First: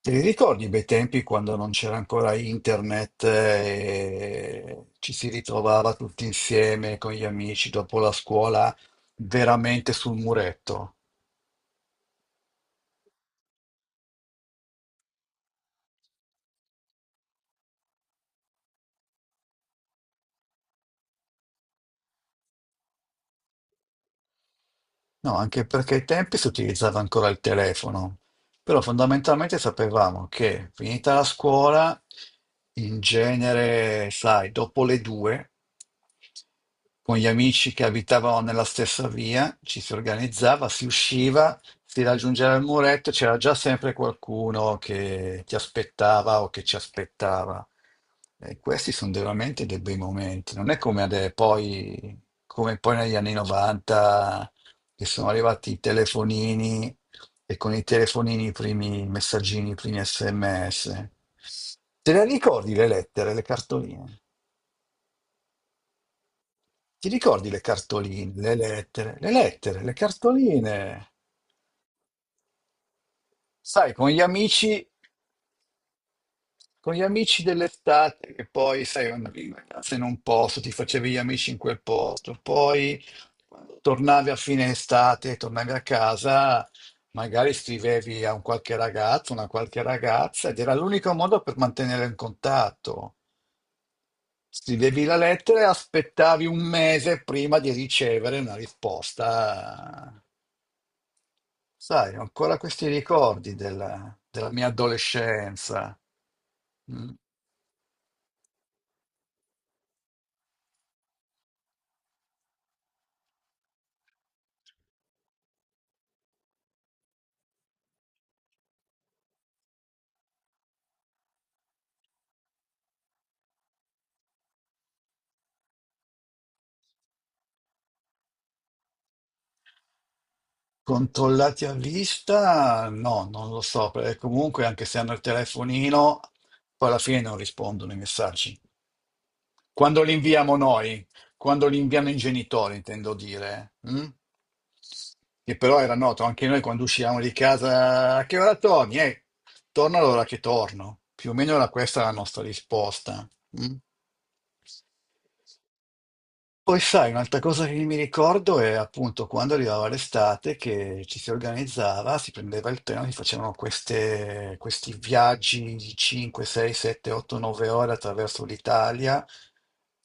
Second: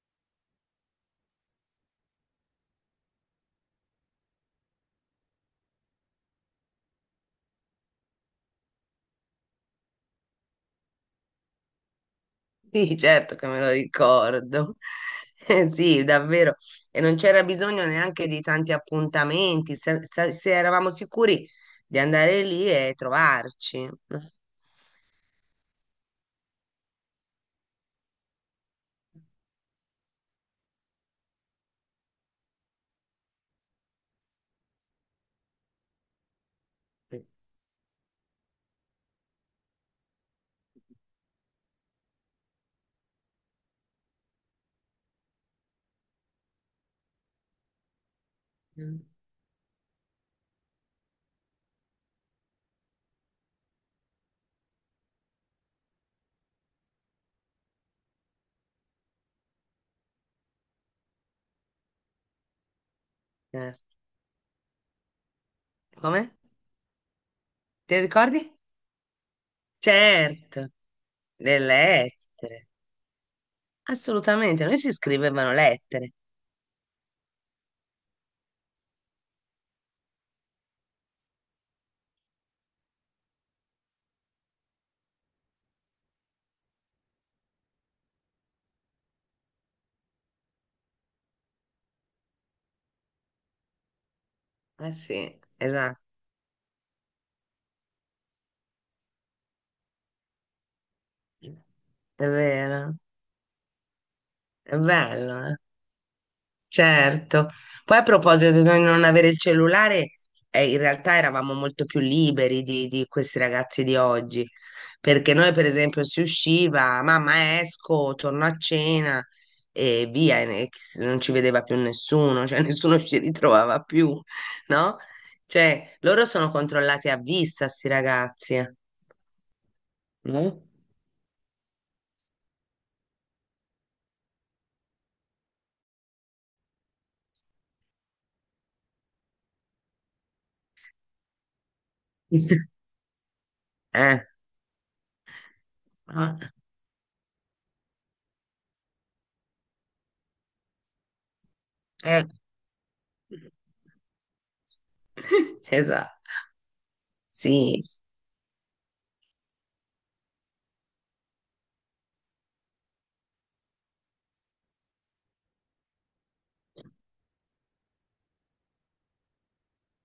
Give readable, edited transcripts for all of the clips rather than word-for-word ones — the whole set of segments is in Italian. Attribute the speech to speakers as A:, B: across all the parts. A: Te li ricordi i bei tempi quando non c'era ancora internet e ci si ritrovava tutti insieme con gli amici dopo la scuola, veramente sul muretto?
B: Sì, certo che me lo ricordo. Sì, davvero. E non c'era bisogno neanche di tanti appuntamenti, se eravamo sicuri di andare lì e trovarci, no?
A: No, anche perché ai tempi si utilizzava ancora il telefono, però fondamentalmente sapevamo che finita la scuola, in genere, sai, dopo le due, con gli amici che abitavano nella stessa via, ci si organizzava, si usciva, si raggiungeva il muretto, c'era già sempre qualcuno che ti aspettava o che ci aspettava. E questi
B: Mm.
A: sono veramente dei bei momenti, non è come poi negli anni 90 che sono arrivati i telefonini, e con i telefonini i primi messaggini, i primi SMS. Te le ricordi le lettere, le
B: Certo.
A: cartoline?
B: Come?
A: Ti ricordi le
B: Ti
A: cartoline,
B: ricordi?
A: le lettere, le
B: Certo,
A: cartoline?
B: le lettere.
A: Sai, con gli
B: Assolutamente, noi
A: amici
B: si scrivevano lettere.
A: Con gli amici dell'estate, che poi, sai, andavi in vacanza in un posto, ti facevi gli amici in quel posto, poi quando tornavi a fine estate, tornavi a casa, magari scrivevi a un qualche ragazzo, una qualche ragazza, ed era l'unico modo per mantenere in contatto.
B: Eh
A: Scrivevi la
B: sì,
A: lettera e
B: esatto.
A: aspettavi un mese prima di ricevere una risposta. Sai, ho
B: È
A: ancora questi
B: vero.
A: ricordi della mia
B: È bello, eh?
A: adolescenza. Mm.
B: Certo. Poi a proposito di non avere il cellulare, in realtà eravamo molto più liberi di questi ragazzi di oggi, perché noi per esempio si usciva, mamma esco, torno a cena e via, e non ci vedeva più nessuno, cioè nessuno ci ritrovava più, no? Cioè, loro sono controllati a vista, sti ragazzi, eh, no?
A: Controllati a vista? No, non lo so, perché comunque anche se hanno il telefonino, poi alla fine non rispondono i messaggi. Quando li inviamo noi, quando li inviano i genitori, intendo dire, mm?
B: Eh.
A: Che però era noto
B: Eh.
A: anche noi quando uscivamo di casa. A che ora torni? Torno all'ora che torno. Più o meno era questa la
B: Eh.
A: nostra risposta. Mm?
B: Esatto,
A: Poi sai, un'altra cosa che
B: sì.
A: mi ricordo è appunto quando arrivava l'estate, che ci si organizzava, si prendeva il treno, si facevano questi viaggi di 5, 6, 7, 8, 9 ore attraverso l'Italia.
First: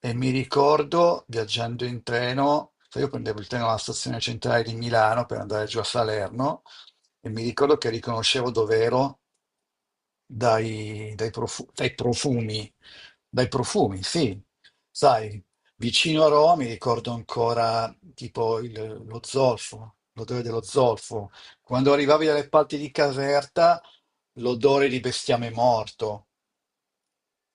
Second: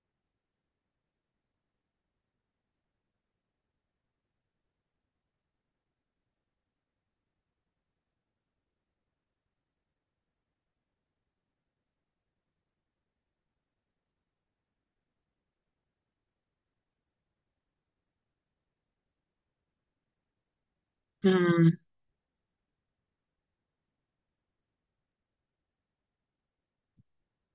A: E mi ricordo viaggiando in treno, sai, io prendevo il treno alla stazione centrale di Milano per andare giù a Salerno, e mi ricordo che riconoscevo dove ero dai, dai profu- dai profumi, dai profumi, sì. Sai, vicino a Roma mi ricordo ancora tipo lo zolfo, l'odore dello zolfo.
B: Mm.
A: Quando arrivavi dalle parti di Caserta, l'odore di bestiame morto.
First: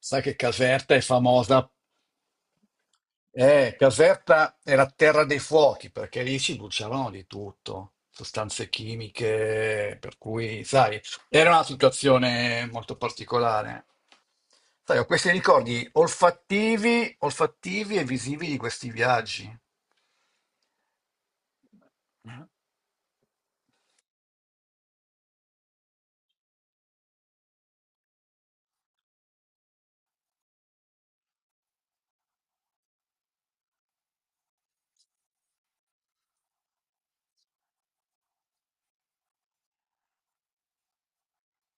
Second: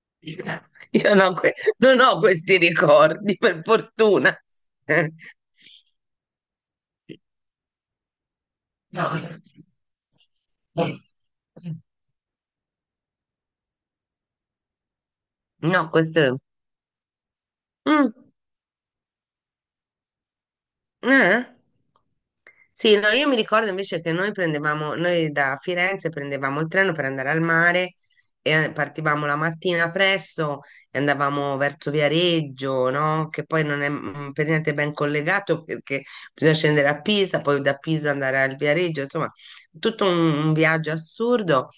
A: Sai che Caserta è
B: Io no,
A: famosa.
B: non ho questi ricordi, per fortuna.
A: Caserta era
B: Eh,
A: terra dei fuochi perché lì si bruciavano di tutto, sostanze
B: No,
A: chimiche, per cui, sai, era una situazione molto particolare. Sai, ho questi ricordi
B: no, questo... è...
A: olfattivi, olfattivi e
B: Mm,
A: visivi di questi viaggi.
B: eh? Sì, no, io mi ricordo invece che noi da Firenze prendevamo il treno per andare al mare e partivamo la mattina presto e andavamo verso Viareggio, no? Che poi non è per niente ben collegato, perché bisogna scendere a Pisa, poi da Pisa andare al Viareggio, insomma, tutto un, un viaggio assurdo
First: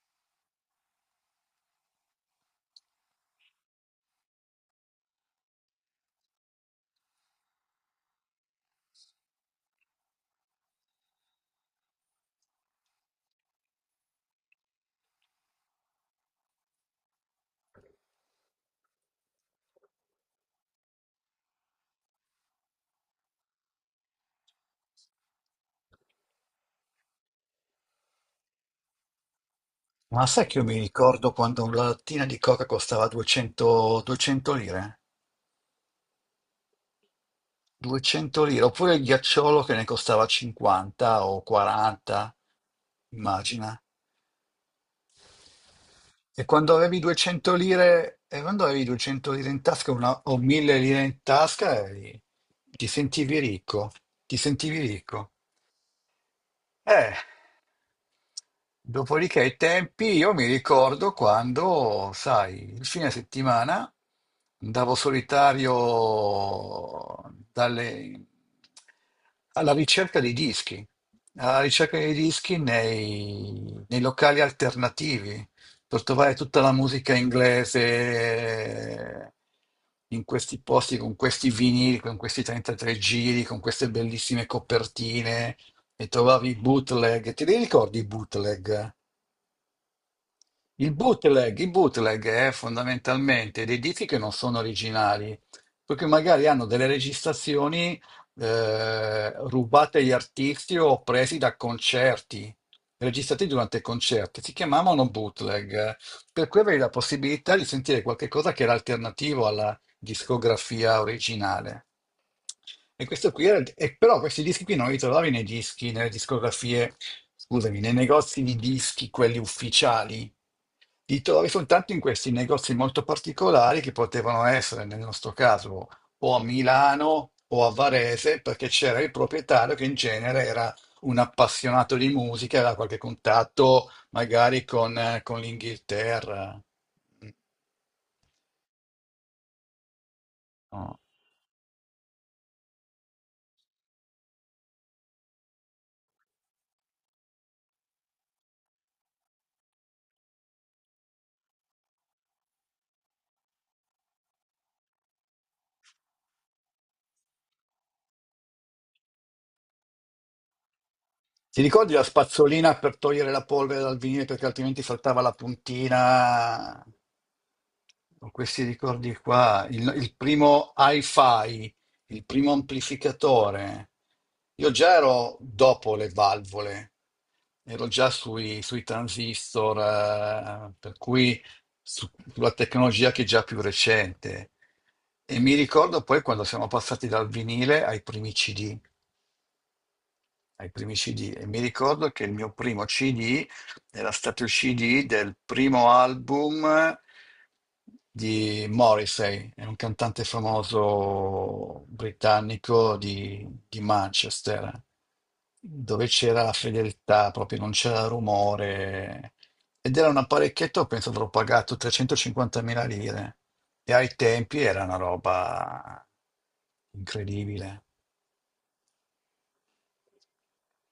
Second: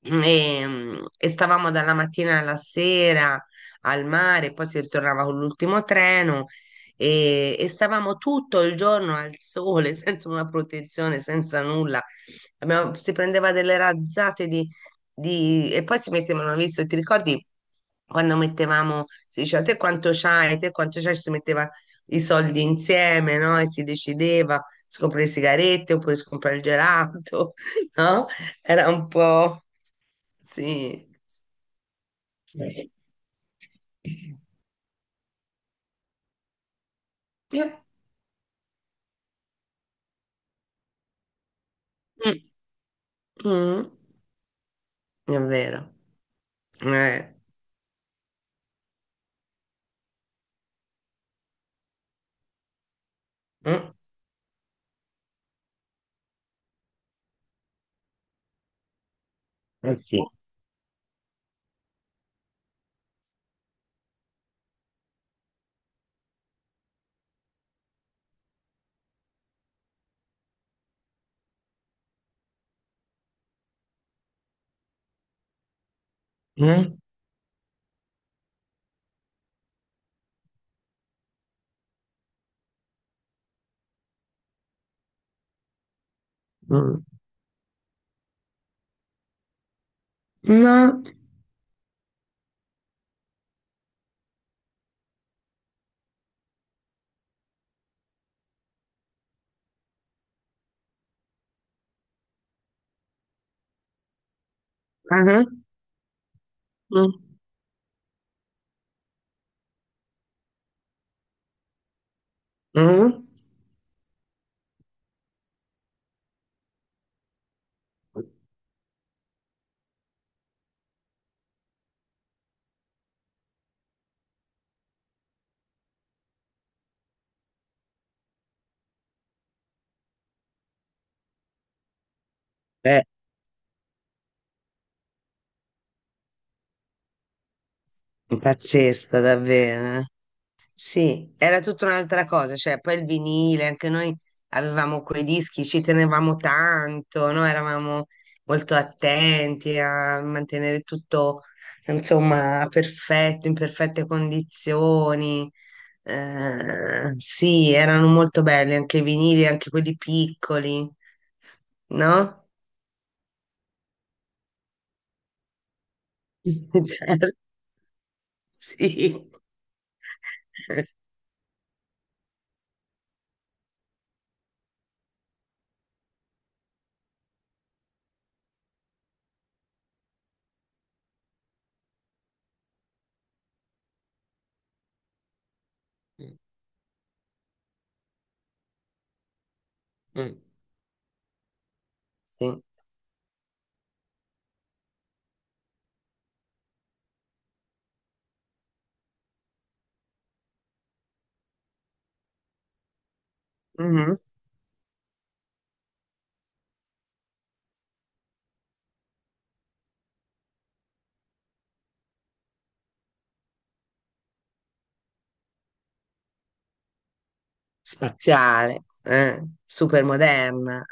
B: e, e stavamo dalla mattina alla sera al mare, poi si ritornava con l'ultimo treno e stavamo tutto il giorno al sole, senza una protezione, senza nulla. Si prendeva delle razzate e poi si mettevano, visto, ti ricordi quando mettevamo, si diceva te quanto c'hai, si metteva i soldi insieme, no? E si decideva se comprare le sigarette oppure se comprare il gelato, no? Era un po'.
A: Ma sai che io mi
B: Sì.
A: ricordo quando una lattina di coca
B: Eh.
A: costava 200, 200 lire?
B: Eh.
A: 200 lire, oppure il ghiacciolo che ne costava 50 o
B: Mm.
A: 40, immagina.
B: Mm. È vero.
A: E quando avevi
B: Eh.
A: 200 lire, e quando avevi 200 lire in tasca, o 1000 lire in tasca, ti sentivi ricco,
B: Mm.
A: ti sentivi ricco. Eh. Dopodiché i
B: Eh
A: tempi,
B: sì.
A: io mi ricordo quando, sai, il fine settimana andavo solitario dalle- alla ricerca dei dischi, alla ricerca dei dischi nei locali alternativi, per trovare tutta la
B: Mm.
A: musica inglese in questi posti, con questi vinili, con questi 33 giri, con queste bellissime copertine, e trovavi i
B: Mm.
A: bootleg. Te li ricordi i bootleg? Il
B: No.
A: bootleg, il bootleg è fondamentalmente dei dischi che non sono originali, perché magari hanno delle registrazioni rubate agli artisti o presi da concerti, registrati durante concerti. Si chiamavano
B: Ah.
A: bootleg, per cui avevi la
B: Mm.
A: possibilità di sentire qualche cosa che era alternativo alla discografia originale. E
B: Mm.
A: questo qui era, e però questi dischi qui non li trovavi nei dischi, nelle discografie, scusami, nei negozi di dischi, quelli ufficiali. Ti trovi soltanto in questi negozi molto particolari, che potevano essere, nel nostro caso, o a Milano o a Varese, perché c'era il proprietario che in genere era un appassionato di musica, aveva qualche
B: Beh,
A: contatto magari con l'Inghilterra.
B: pazzesco davvero.
A: No.
B: Sì, era tutta un'altra cosa, cioè poi il vinile, anche noi avevamo quei dischi, ci tenevamo tanto, no? Eravamo molto attenti a mantenere tutto, insomma, perfetto, in perfette condizioni. Sì, erano molto belli anche i vinili, anche quelli piccoli,
A: Ti ricordi la
B: no?
A: spazzolina per togliere la polvere dal vinile perché altrimenti saltava la puntina?
B: Certo.
A: Con questi ricordi
B: Sì.
A: qua, il primo hi-fi, il primo amplificatore. Io già ero dopo le valvole, ero già sui transistor, per cui sulla tecnologia che è già più recente. E mi ricordo poi quando siamo passati dal vinile ai primi CD. Ai primi CD. E mi ricordo che il mio
B: Sì.
A: primo CD era stato il CD del primo album di Morrissey, è un cantante famoso britannico di
B: Mhm.
A: Manchester, dove c'era la fedeltà, proprio non c'era rumore. Ed era un apparecchietto, penso avrò pagato 350.000 lire. E ai tempi era una roba incredibile.
B: Spaziale, super moderna.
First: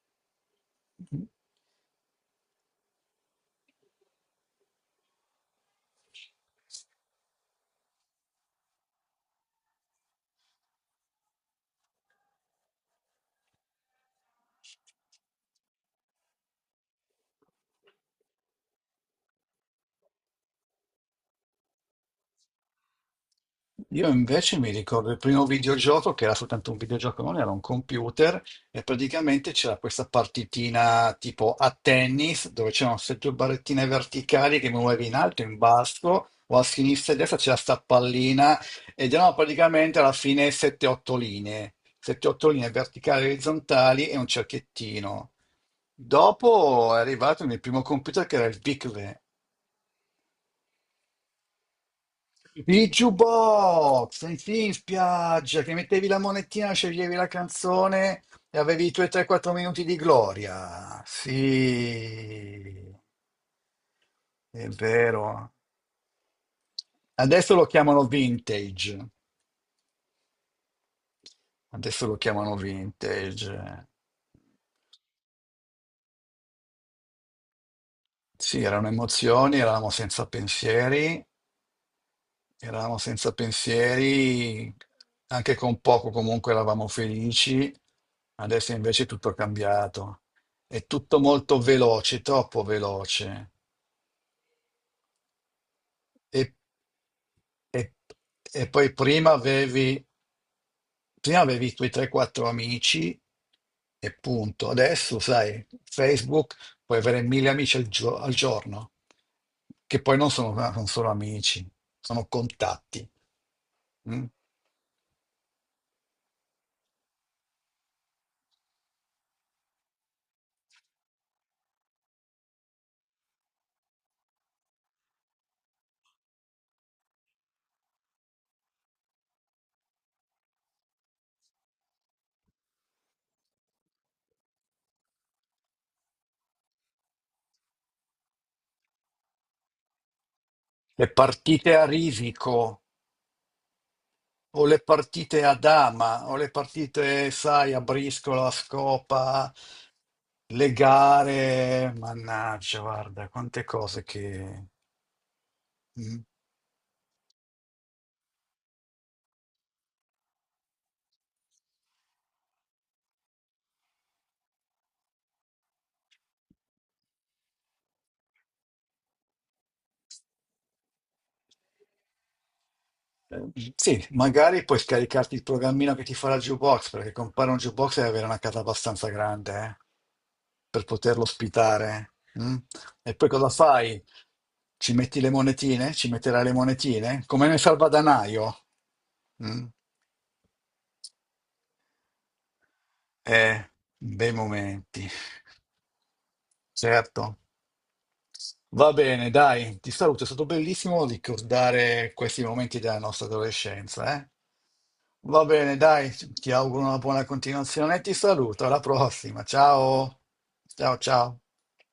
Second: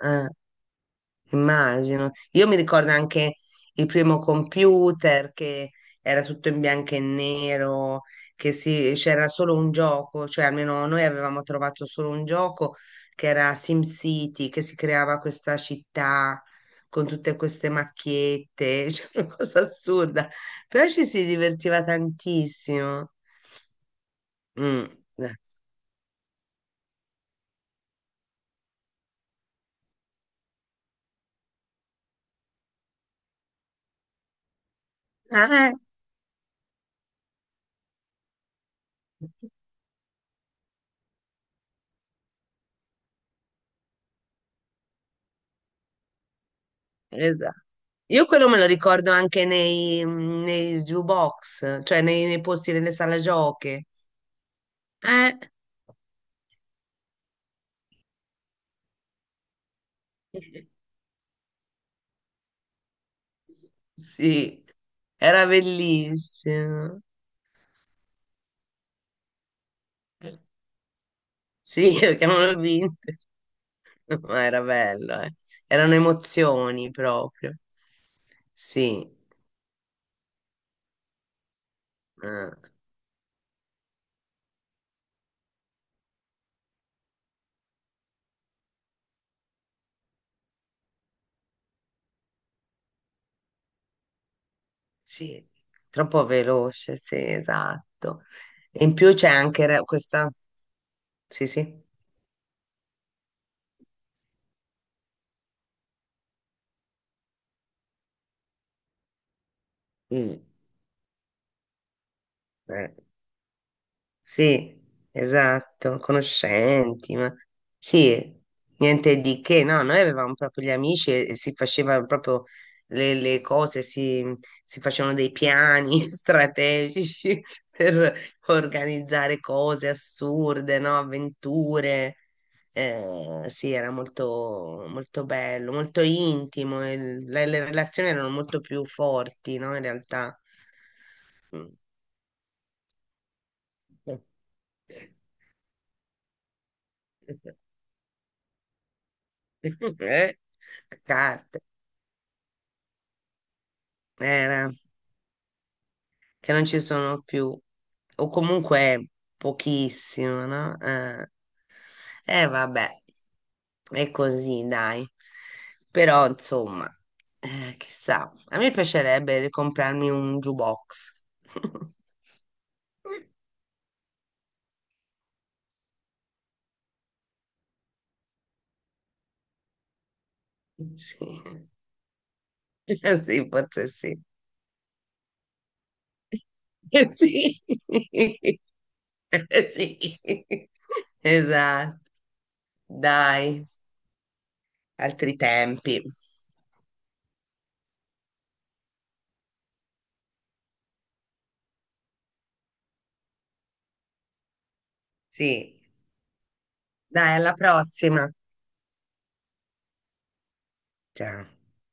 B: Immagino. Io mi ricordo anche il primo computer che era tutto in bianco e nero, che c'era solo un gioco, cioè almeno noi avevamo trovato solo un gioco che era SimCity, che si creava questa città con tutte queste macchiette, cioè una cosa assurda, però ci si divertiva tantissimo.
A: Io invece mi
B: Mm.
A: ricordo il primo videogioco, che era soltanto un videogioco, non era un computer, e praticamente c'era questa partitina tipo a tennis dove c'erano sette barrettine verticali che muovevi in alto, in
B: Eh.
A: basso, o a sinistra e a destra c'era sta pallina, ed erano praticamente alla fine 7-8 linee, 7-8 linee verticali e orizzontali e un cerchettino. Dopo è arrivato il mio
B: Esatto.
A: primo computer
B: Io
A: che era
B: quello
A: il
B: me lo
A: VIC.
B: ricordo anche nei jukebox, cioè nei posti
A: Il
B: nelle sale giochi.
A: jukebox, senti, in
B: Eh,
A: spiaggia, che mettevi la monetina, sceglievi la canzone e avevi i tuoi 3-4 minuti di gloria. Sì,
B: sì,
A: è
B: era
A: vero.
B: bellissimo.
A: Adesso lo chiamano vintage.
B: Sì,
A: Adesso lo
B: perché non
A: chiamano
B: l'ho vinto,
A: vintage.
B: ma era bello, eh. Erano emozioni proprio.
A: Sì, erano
B: Sì,
A: emozioni, eravamo senza pensieri.
B: eh,
A: Eravamo senza pensieri, anche con poco comunque eravamo felici, adesso invece è tutto cambiato. È tutto molto veloce, troppo veloce.
B: sì, troppo
A: E,
B: veloce, sì,
A: e-
B: esatto.
A: e
B: E
A: poi
B: in più c'è
A: prima
B: anche
A: avevi,
B: questa...
A: prima
B: Sì,
A: avevi i
B: sì.
A: tuoi 3-4 amici e punto. Adesso, sai, Facebook, puoi avere mille amici al giorno, che poi non
B: Mm.
A: sono, non sono amici, sono
B: Eh.
A: contatti. Mm?
B: Sì, esatto, conoscenti, ma sì, niente di che, no, noi avevamo proprio gli amici e si facevano proprio le cose, si facevano dei piani strategici per organizzare cose assurde, no, avventure. Sì, era molto, molto bello, molto intimo, e le relazioni erano molto più forti, no, in realtà.
A: E partite
B: Mm.
A: a risico. O le partite a dama, o le partite, sai, a briscola, a scopa,
B: Eh,
A: le
B: a carte,
A: gare, mannaggia, guarda, quante cose che...
B: era,
A: Mm.
B: che non ci sono più, o comunque pochissimo, no? Vabbè, è così, dai. Però, insomma, chissà, a me piacerebbe ricomprarmi un jukebox.
A: Eh, Sì, magari puoi scaricarti il programmino che ti farà il jukebox, perché comprare un jukebox deve avere una casa abbastanza grande, per poterlo
B: Sì.
A: ospitare. Mm? E poi
B: Sì,
A: cosa
B: forse
A: fai?
B: sì.
A: Ci metti le monetine? Ci metterai le monetine? Come nel
B: Sì,
A: salvadanaio? Mm?
B: eh, sì, esatto,
A: Eh,
B: dai.
A: Bei momenti,
B: Altri tempi.
A: certo. Va bene, dai, ti saluto, è stato bellissimo ricordare questi momenti della nostra adolescenza, eh. Va bene,
B: Sì.
A: dai, ti auguro una buona
B: Dai, alla
A: continuazione e ti
B: prossima.
A: saluto, alla prossima, ciao, ciao, ciao.
B: Ciao.